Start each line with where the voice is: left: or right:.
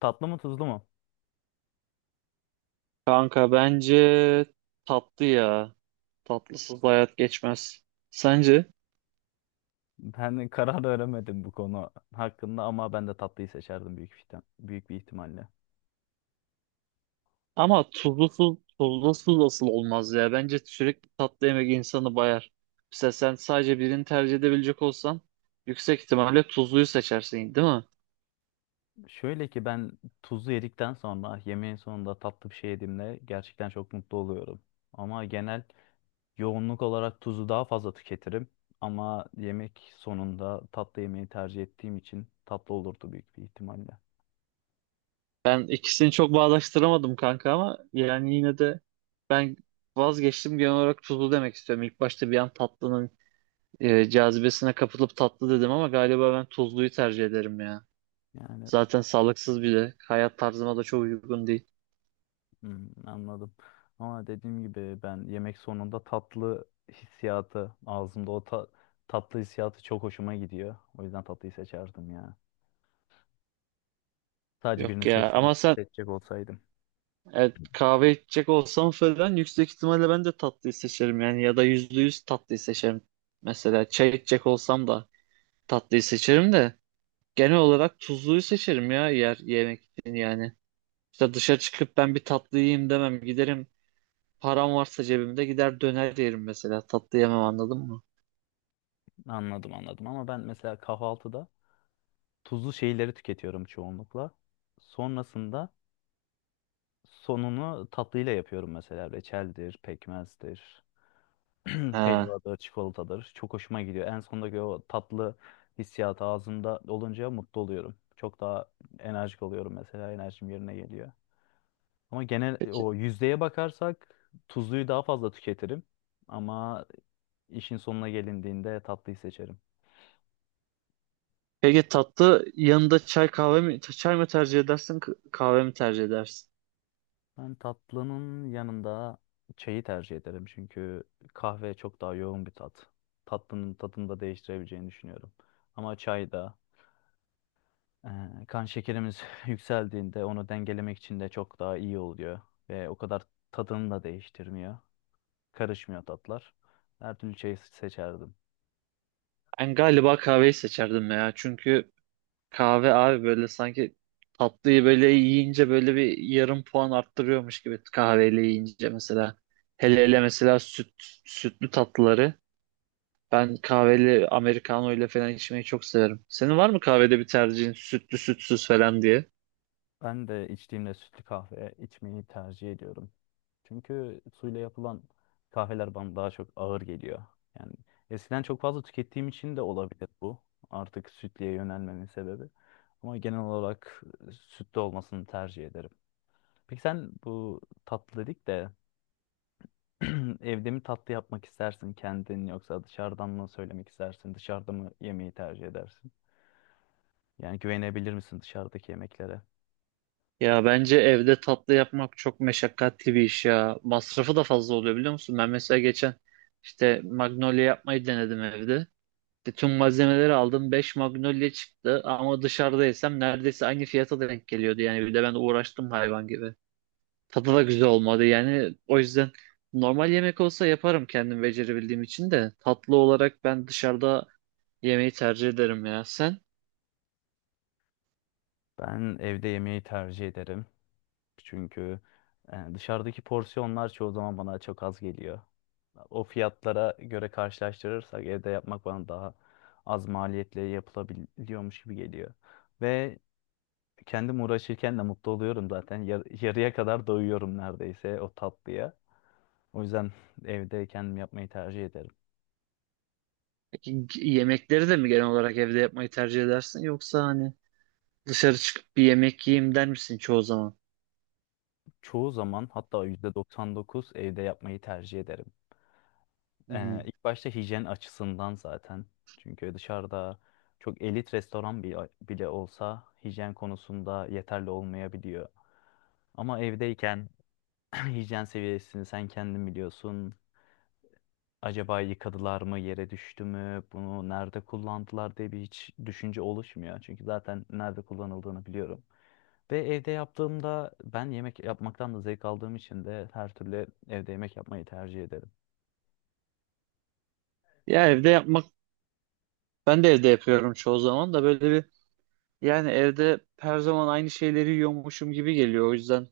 left: Tatlı mı tuzlu mu?
right: Kanka bence tatlı ya. Tatlısız hayat geçmez. Sence?
left: Ben karar veremedim bu konu hakkında ama ben de tatlıyı seçerdim büyük bir ihtimalle.
right: Ama tuzlusuz asıl olmaz ya. Bence sürekli tatlı yemek insanı bayar. Mesela sen sadece birini tercih edebilecek olsan yüksek ihtimalle tuzluyu seçersin, değil mi?
left: Şöyle ki ben tuzlu yedikten sonra yemeğin sonunda tatlı bir şey yediğimde gerçekten çok mutlu oluyorum. Ama genel yoğunluk olarak tuzu daha fazla tüketirim. Ama yemek sonunda tatlı yemeği tercih ettiğim için tatlı olurdu büyük bir ihtimalle.
right: Ben ikisini çok bağdaştıramadım kanka ama yani yine de ben vazgeçtim, genel olarak tuzlu demek istiyorum. İlk başta bir an tatlının cazibesine kapılıp tatlı dedim ama galiba ben tuzluyu tercih ederim ya.
left: Yani
right: Zaten sağlıksız bile. Hayat tarzıma da çok uygun değil.
left: hmm, anladım. Ama dediğim gibi ben yemek sonunda tatlı hissiyatı ağzımda tatlı hissiyatı çok hoşuma gidiyor. O yüzden tatlıyı seçerdim ya. Sadece birini
right: Yok ya, ama sen,
left: seçecek olsaydım.
right: evet, kahve içecek olsam falan yüksek ihtimalle ben de tatlıyı seçerim, yani ya da yüzde yüz tatlıyı seçerim. Mesela çay içecek olsam da tatlıyı seçerim de genel olarak tuzluyu seçerim ya, yer yemek için yani. İşte dışarı çıkıp ben bir tatlı yiyeyim demem, giderim, param varsa cebimde gider döner yerim mesela, tatlı yemem, anladın mı?
left: Anladım anladım, ama ben mesela kahvaltıda tuzlu şeyleri tüketiyorum çoğunlukla. Sonrasında sonunu tatlıyla yapıyorum, mesela reçeldir, pekmezdir,
right: Ha.
left: helvadır, çikolatadır. Çok hoşuma gidiyor. En sondaki o tatlı hissiyat ağzımda olunca mutlu oluyorum. Çok daha enerjik oluyorum mesela. Enerjim yerine geliyor. Ama genel
right: Peki.
left: o yüzdeye bakarsak tuzluyu daha fazla tüketirim. Ama işin sonuna gelindiğinde tatlıyı seçerim.
right: Peki tatlı yanında çay kahve mi, çay mı tercih edersin, kahve mi tercih edersin?
left: Ben tatlının yanında çayı tercih ederim. Çünkü kahve çok daha yoğun bir tat. Tatlının tadını da değiştirebileceğini düşünüyorum. Ama çay da kan şekerimiz yükseldiğinde onu dengelemek için de çok daha iyi oluyor. Ve o kadar tadını da değiştirmiyor. Karışmıyor tatlar. Her türlü çayı seçerdim.
right: Ben galiba kahveyi seçerdim ya. Çünkü kahve abi böyle sanki tatlıyı böyle yiyince böyle bir yarım puan arttırıyormuş gibi, kahveyle yiyince mesela. Hele hele mesela sütlü tatlıları. Ben kahveli americano ile falan içmeyi çok severim. Senin var mı kahvede bir tercihin, sütlü sütsüz falan diye?
left: Ben de içtiğimde sütlü kahve içmeyi tercih ediyorum. Çünkü suyla yapılan kahveler bana daha çok ağır geliyor. Yani eskiden çok fazla tükettiğim için de olabilir bu. Artık sütlüye yönelmemin sebebi. Ama genel olarak sütlü olmasını tercih ederim. Peki sen, bu tatlı dedik de, evde mi tatlı yapmak istersin kendin, yoksa dışarıdan mı söylemek istersin? Dışarıda mı yemeği tercih edersin? Yani güvenebilir misin dışarıdaki yemeklere?
right: Ya bence evde tatlı yapmak çok meşakkatli bir iş ya. Masrafı da fazla oluyor, biliyor musun? Ben mesela geçen işte magnolia yapmayı denedim evde. Bütün malzemeleri aldım. Beş magnolia çıktı ama dışarıda yesem neredeyse aynı fiyata denk geliyordu. Yani bir de ben uğraştım hayvan gibi. Tadı da güzel olmadı yani. O yüzden normal yemek olsa yaparım kendim, becerebildiğim için de. Tatlı olarak ben dışarıda yemeği tercih ederim ya. Sen?
left: Ben evde yemeği tercih ederim. Çünkü dışarıdaki porsiyonlar çoğu zaman bana çok az geliyor. O fiyatlara göre karşılaştırırsak evde yapmak bana daha az maliyetle yapılabiliyormuş gibi geliyor. Ve kendim uğraşırken de mutlu oluyorum zaten. Yarıya kadar doyuyorum neredeyse o tatlıya. O yüzden evde kendim yapmayı tercih ederim.
right: Peki yemekleri de mi genel olarak evde yapmayı tercih edersin, yoksa hani dışarı çıkıp bir yemek yiyeyim der misin çoğu zaman?
left: Çoğu zaman, hatta %99, evde yapmayı tercih ederim.
right: Hı.
left: İlk başta hijyen açısından zaten. Çünkü dışarıda çok elit restoran bile olsa hijyen konusunda yeterli olmayabiliyor. Ama evdeyken hijyen seviyesini sen kendin biliyorsun. Acaba yıkadılar mı, yere düştü mü, bunu nerede kullandılar diye bir hiç düşünce oluşmuyor. Çünkü zaten nerede kullanıldığını biliyorum. Ve evde yaptığımda ben yemek yapmaktan da zevk aldığım için de her türlü evde yemek yapmayı tercih ederim.
right: Ya evde yapmak, ben de evde yapıyorum çoğu zaman da böyle bir, yani evde her zaman aynı şeyleri yiyormuşum gibi geliyor. O yüzden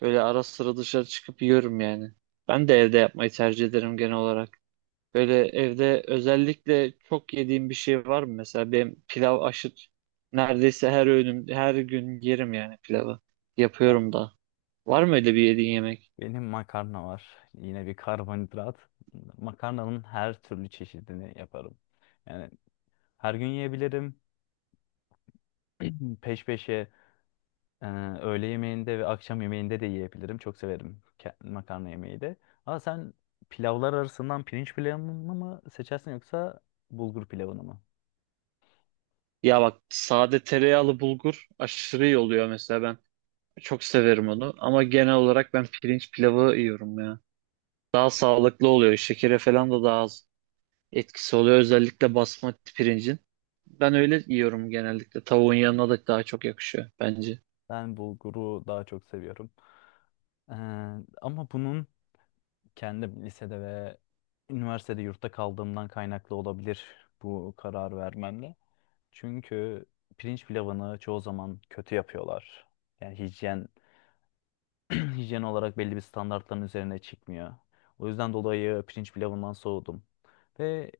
right: böyle ara sıra dışarı çıkıp yiyorum yani. Ben de evde yapmayı tercih ederim genel olarak. Böyle evde özellikle çok yediğim bir şey var mı? Mesela benim pilav aşırı, neredeyse her öğünüm her gün yerim yani pilavı. Yapıyorum da. Var mı öyle bir yediğin yemek?
left: Benim makarna var. Yine bir karbonhidrat. Makarnanın her türlü çeşidini yaparım. Yani her gün yiyebilirim. Peş peşe e, öğle yemeğinde ve akşam yemeğinde de yiyebilirim. Çok severim makarna yemeği de. Ama sen pilavlar arasından pirinç pilavını mı seçersin, yoksa bulgur pilavını mı?
right: Ya bak, sade tereyağlı bulgur aşırı iyi oluyor mesela. Ben çok severim onu ama genel olarak ben pirinç pilavı yiyorum ya. Daha sağlıklı oluyor. Şekere falan da daha az etkisi oluyor, özellikle basmati pirincin. Ben öyle yiyorum genellikle. Tavuğun yanına da daha çok yakışıyor bence.
left: Ben bulguru daha çok seviyorum. Ee, Ama bunun kendi lisede ve üniversitede yurtta kaldığımdan kaynaklı olabilir bu karar vermemle. Çünkü pirinç pilavını çoğu zaman kötü yapıyorlar. Yani hijyen olarak belli bir standartların üzerine çıkmıyor. O yüzden dolayı pirinç pilavından soğudum. Ve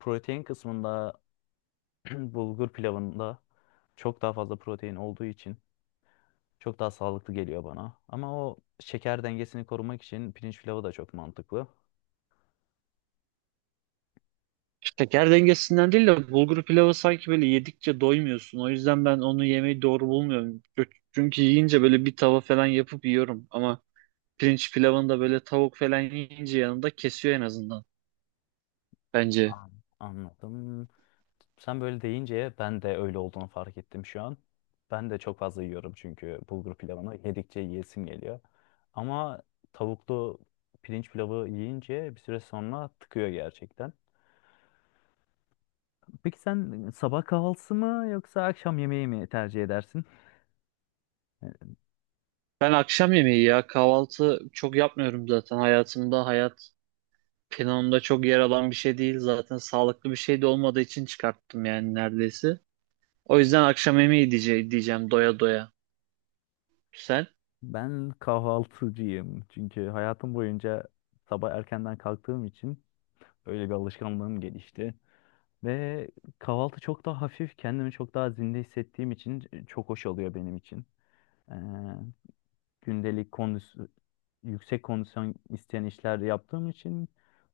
left: protein kısmında bulgur pilavında çok daha fazla protein olduğu için çok daha sağlıklı geliyor bana. Ama o şeker dengesini korumak için pirinç pilavı da çok mantıklı.
right: Şeker dengesinden değil de, bulgur pilavı sanki böyle yedikçe doymuyorsun. O yüzden ben onu yemeyi doğru bulmuyorum. Çünkü yiyince böyle bir tava falan yapıp yiyorum. Ama pirinç pilavını da böyle tavuk falan yiyince yanında kesiyor en azından, bence.
left: An- Anladım. Sen böyle deyince ben de öyle olduğunu fark ettim şu an. Ben de çok fazla yiyorum, çünkü bulgur pilavını yedikçe yiyesim geliyor. Ama tavuklu pirinç pilavı yiyince bir süre sonra tıkıyor gerçekten. Peki sen sabah kahvaltısı mı yoksa akşam yemeği mi tercih edersin?
right: Ben akşam yemeği ya, kahvaltı çok yapmıyorum zaten hayat planımda çok yer alan bir şey değil zaten, sağlıklı bir şey de olmadığı için çıkarttım yani neredeyse. O yüzden akşam yemeği diyeceğim doya doya. Sen?
left: Ben kahvaltıcıyım. Çünkü hayatım boyunca sabah erkenden kalktığım için öyle bir alışkanlığım gelişti. Ve kahvaltı çok daha hafif, kendimi çok daha zinde hissettiğim için çok hoş oluyor benim için. Ee, Gündelik kondisyon, yüksek kondisyon isteyen işler yaptığım için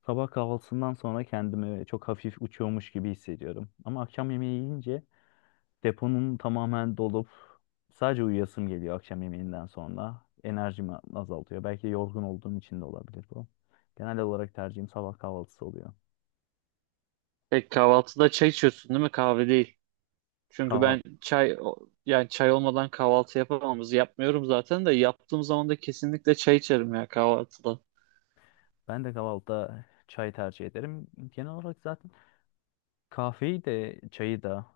left: sabah kahvaltısından sonra kendimi çok hafif uçuyormuş gibi hissediyorum. Ama akşam yemeği yiyince deponun tamamen dolup sadece uyuyasım geliyor akşam yemeğinden sonra. Enerjimi azaltıyor. Belki yorgun olduğum için de olabilir bu. Genel olarak tercihim sabah kahvaltısı oluyor.
right: Pek kahvaltıda çay içiyorsun değil mi, kahve değil. Çünkü
left: Kahval
right: ben çay yani çay olmadan kahvaltı yapmıyorum zaten, de yaptığım zaman da kesinlikle çay içerim ya kahvaltıda.
left: Ben de kahvaltıda çay tercih ederim. Genel olarak zaten kahveyi de çayı da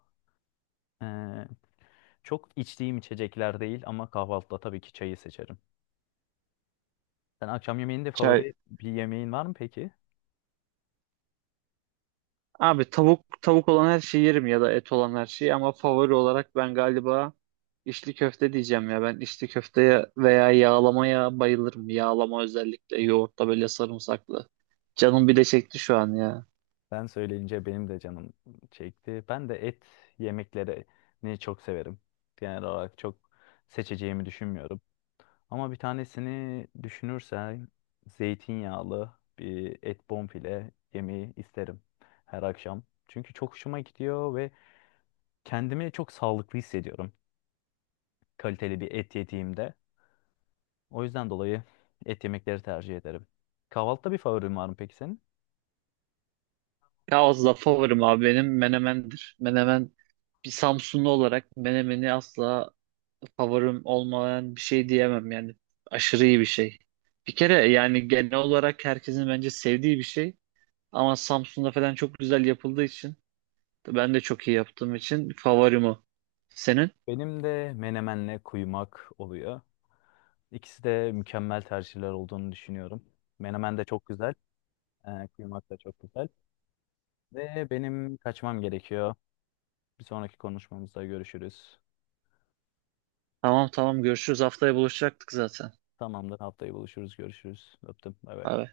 left: eee, çok içtiğim içecekler değil, ama kahvaltıda tabii ki çayı seçerim. Sen akşam yemeğinde
right: Çay.
left: favori bir yemeğin var mı peki?
right: Abi tavuk olan her şeyi yerim ya da et olan her şeyi, ama favori olarak ben galiba içli köfte diyeceğim ya. Ben içli köfteye veya yağlamaya bayılırım. Yağlama özellikle yoğurtla böyle sarımsaklı. Canım bir de çekti şu an ya.
left: Sen söyleyince benim de canım çekti. Ben de et yemeklerini çok severim. Genel olarak çok seçeceğimi düşünmüyorum. Ama bir tanesini düşünürsen zeytinyağlı bir et bonfile yemeği isterim her akşam. Çünkü çok hoşuma gidiyor ve kendimi çok sağlıklı hissediyorum kaliteli bir et yediğimde. O yüzden dolayı et yemekleri tercih ederim. Kahvaltıda bir favorin var mı peki senin?
right: Ya az da favorim abi benim, menemendir. Menemen, bir Samsunlu olarak menemeni asla favorim olmayan bir şey diyemem yani. Aşırı iyi bir şey. Bir kere yani genel olarak herkesin bence sevdiği bir şey. Ama Samsun'da falan çok güzel yapıldığı için, ben de çok iyi yaptığım için favorim o. Senin?
left: Benim de menemenle kuymak oluyor. İkisi de mükemmel tercihler olduğunu düşünüyorum. Menemen de çok güzel, kuymak da çok güzel. Ve benim kaçmam gerekiyor. Bir sonraki konuşmamızda görüşürüz.
right: Tamam tamam, görüşürüz. Haftaya buluşacaktık zaten.
left: Tamamdır. Haftaya buluşuruz. Görüşürüz. Öptüm. Bay bay.
right: Bay bay.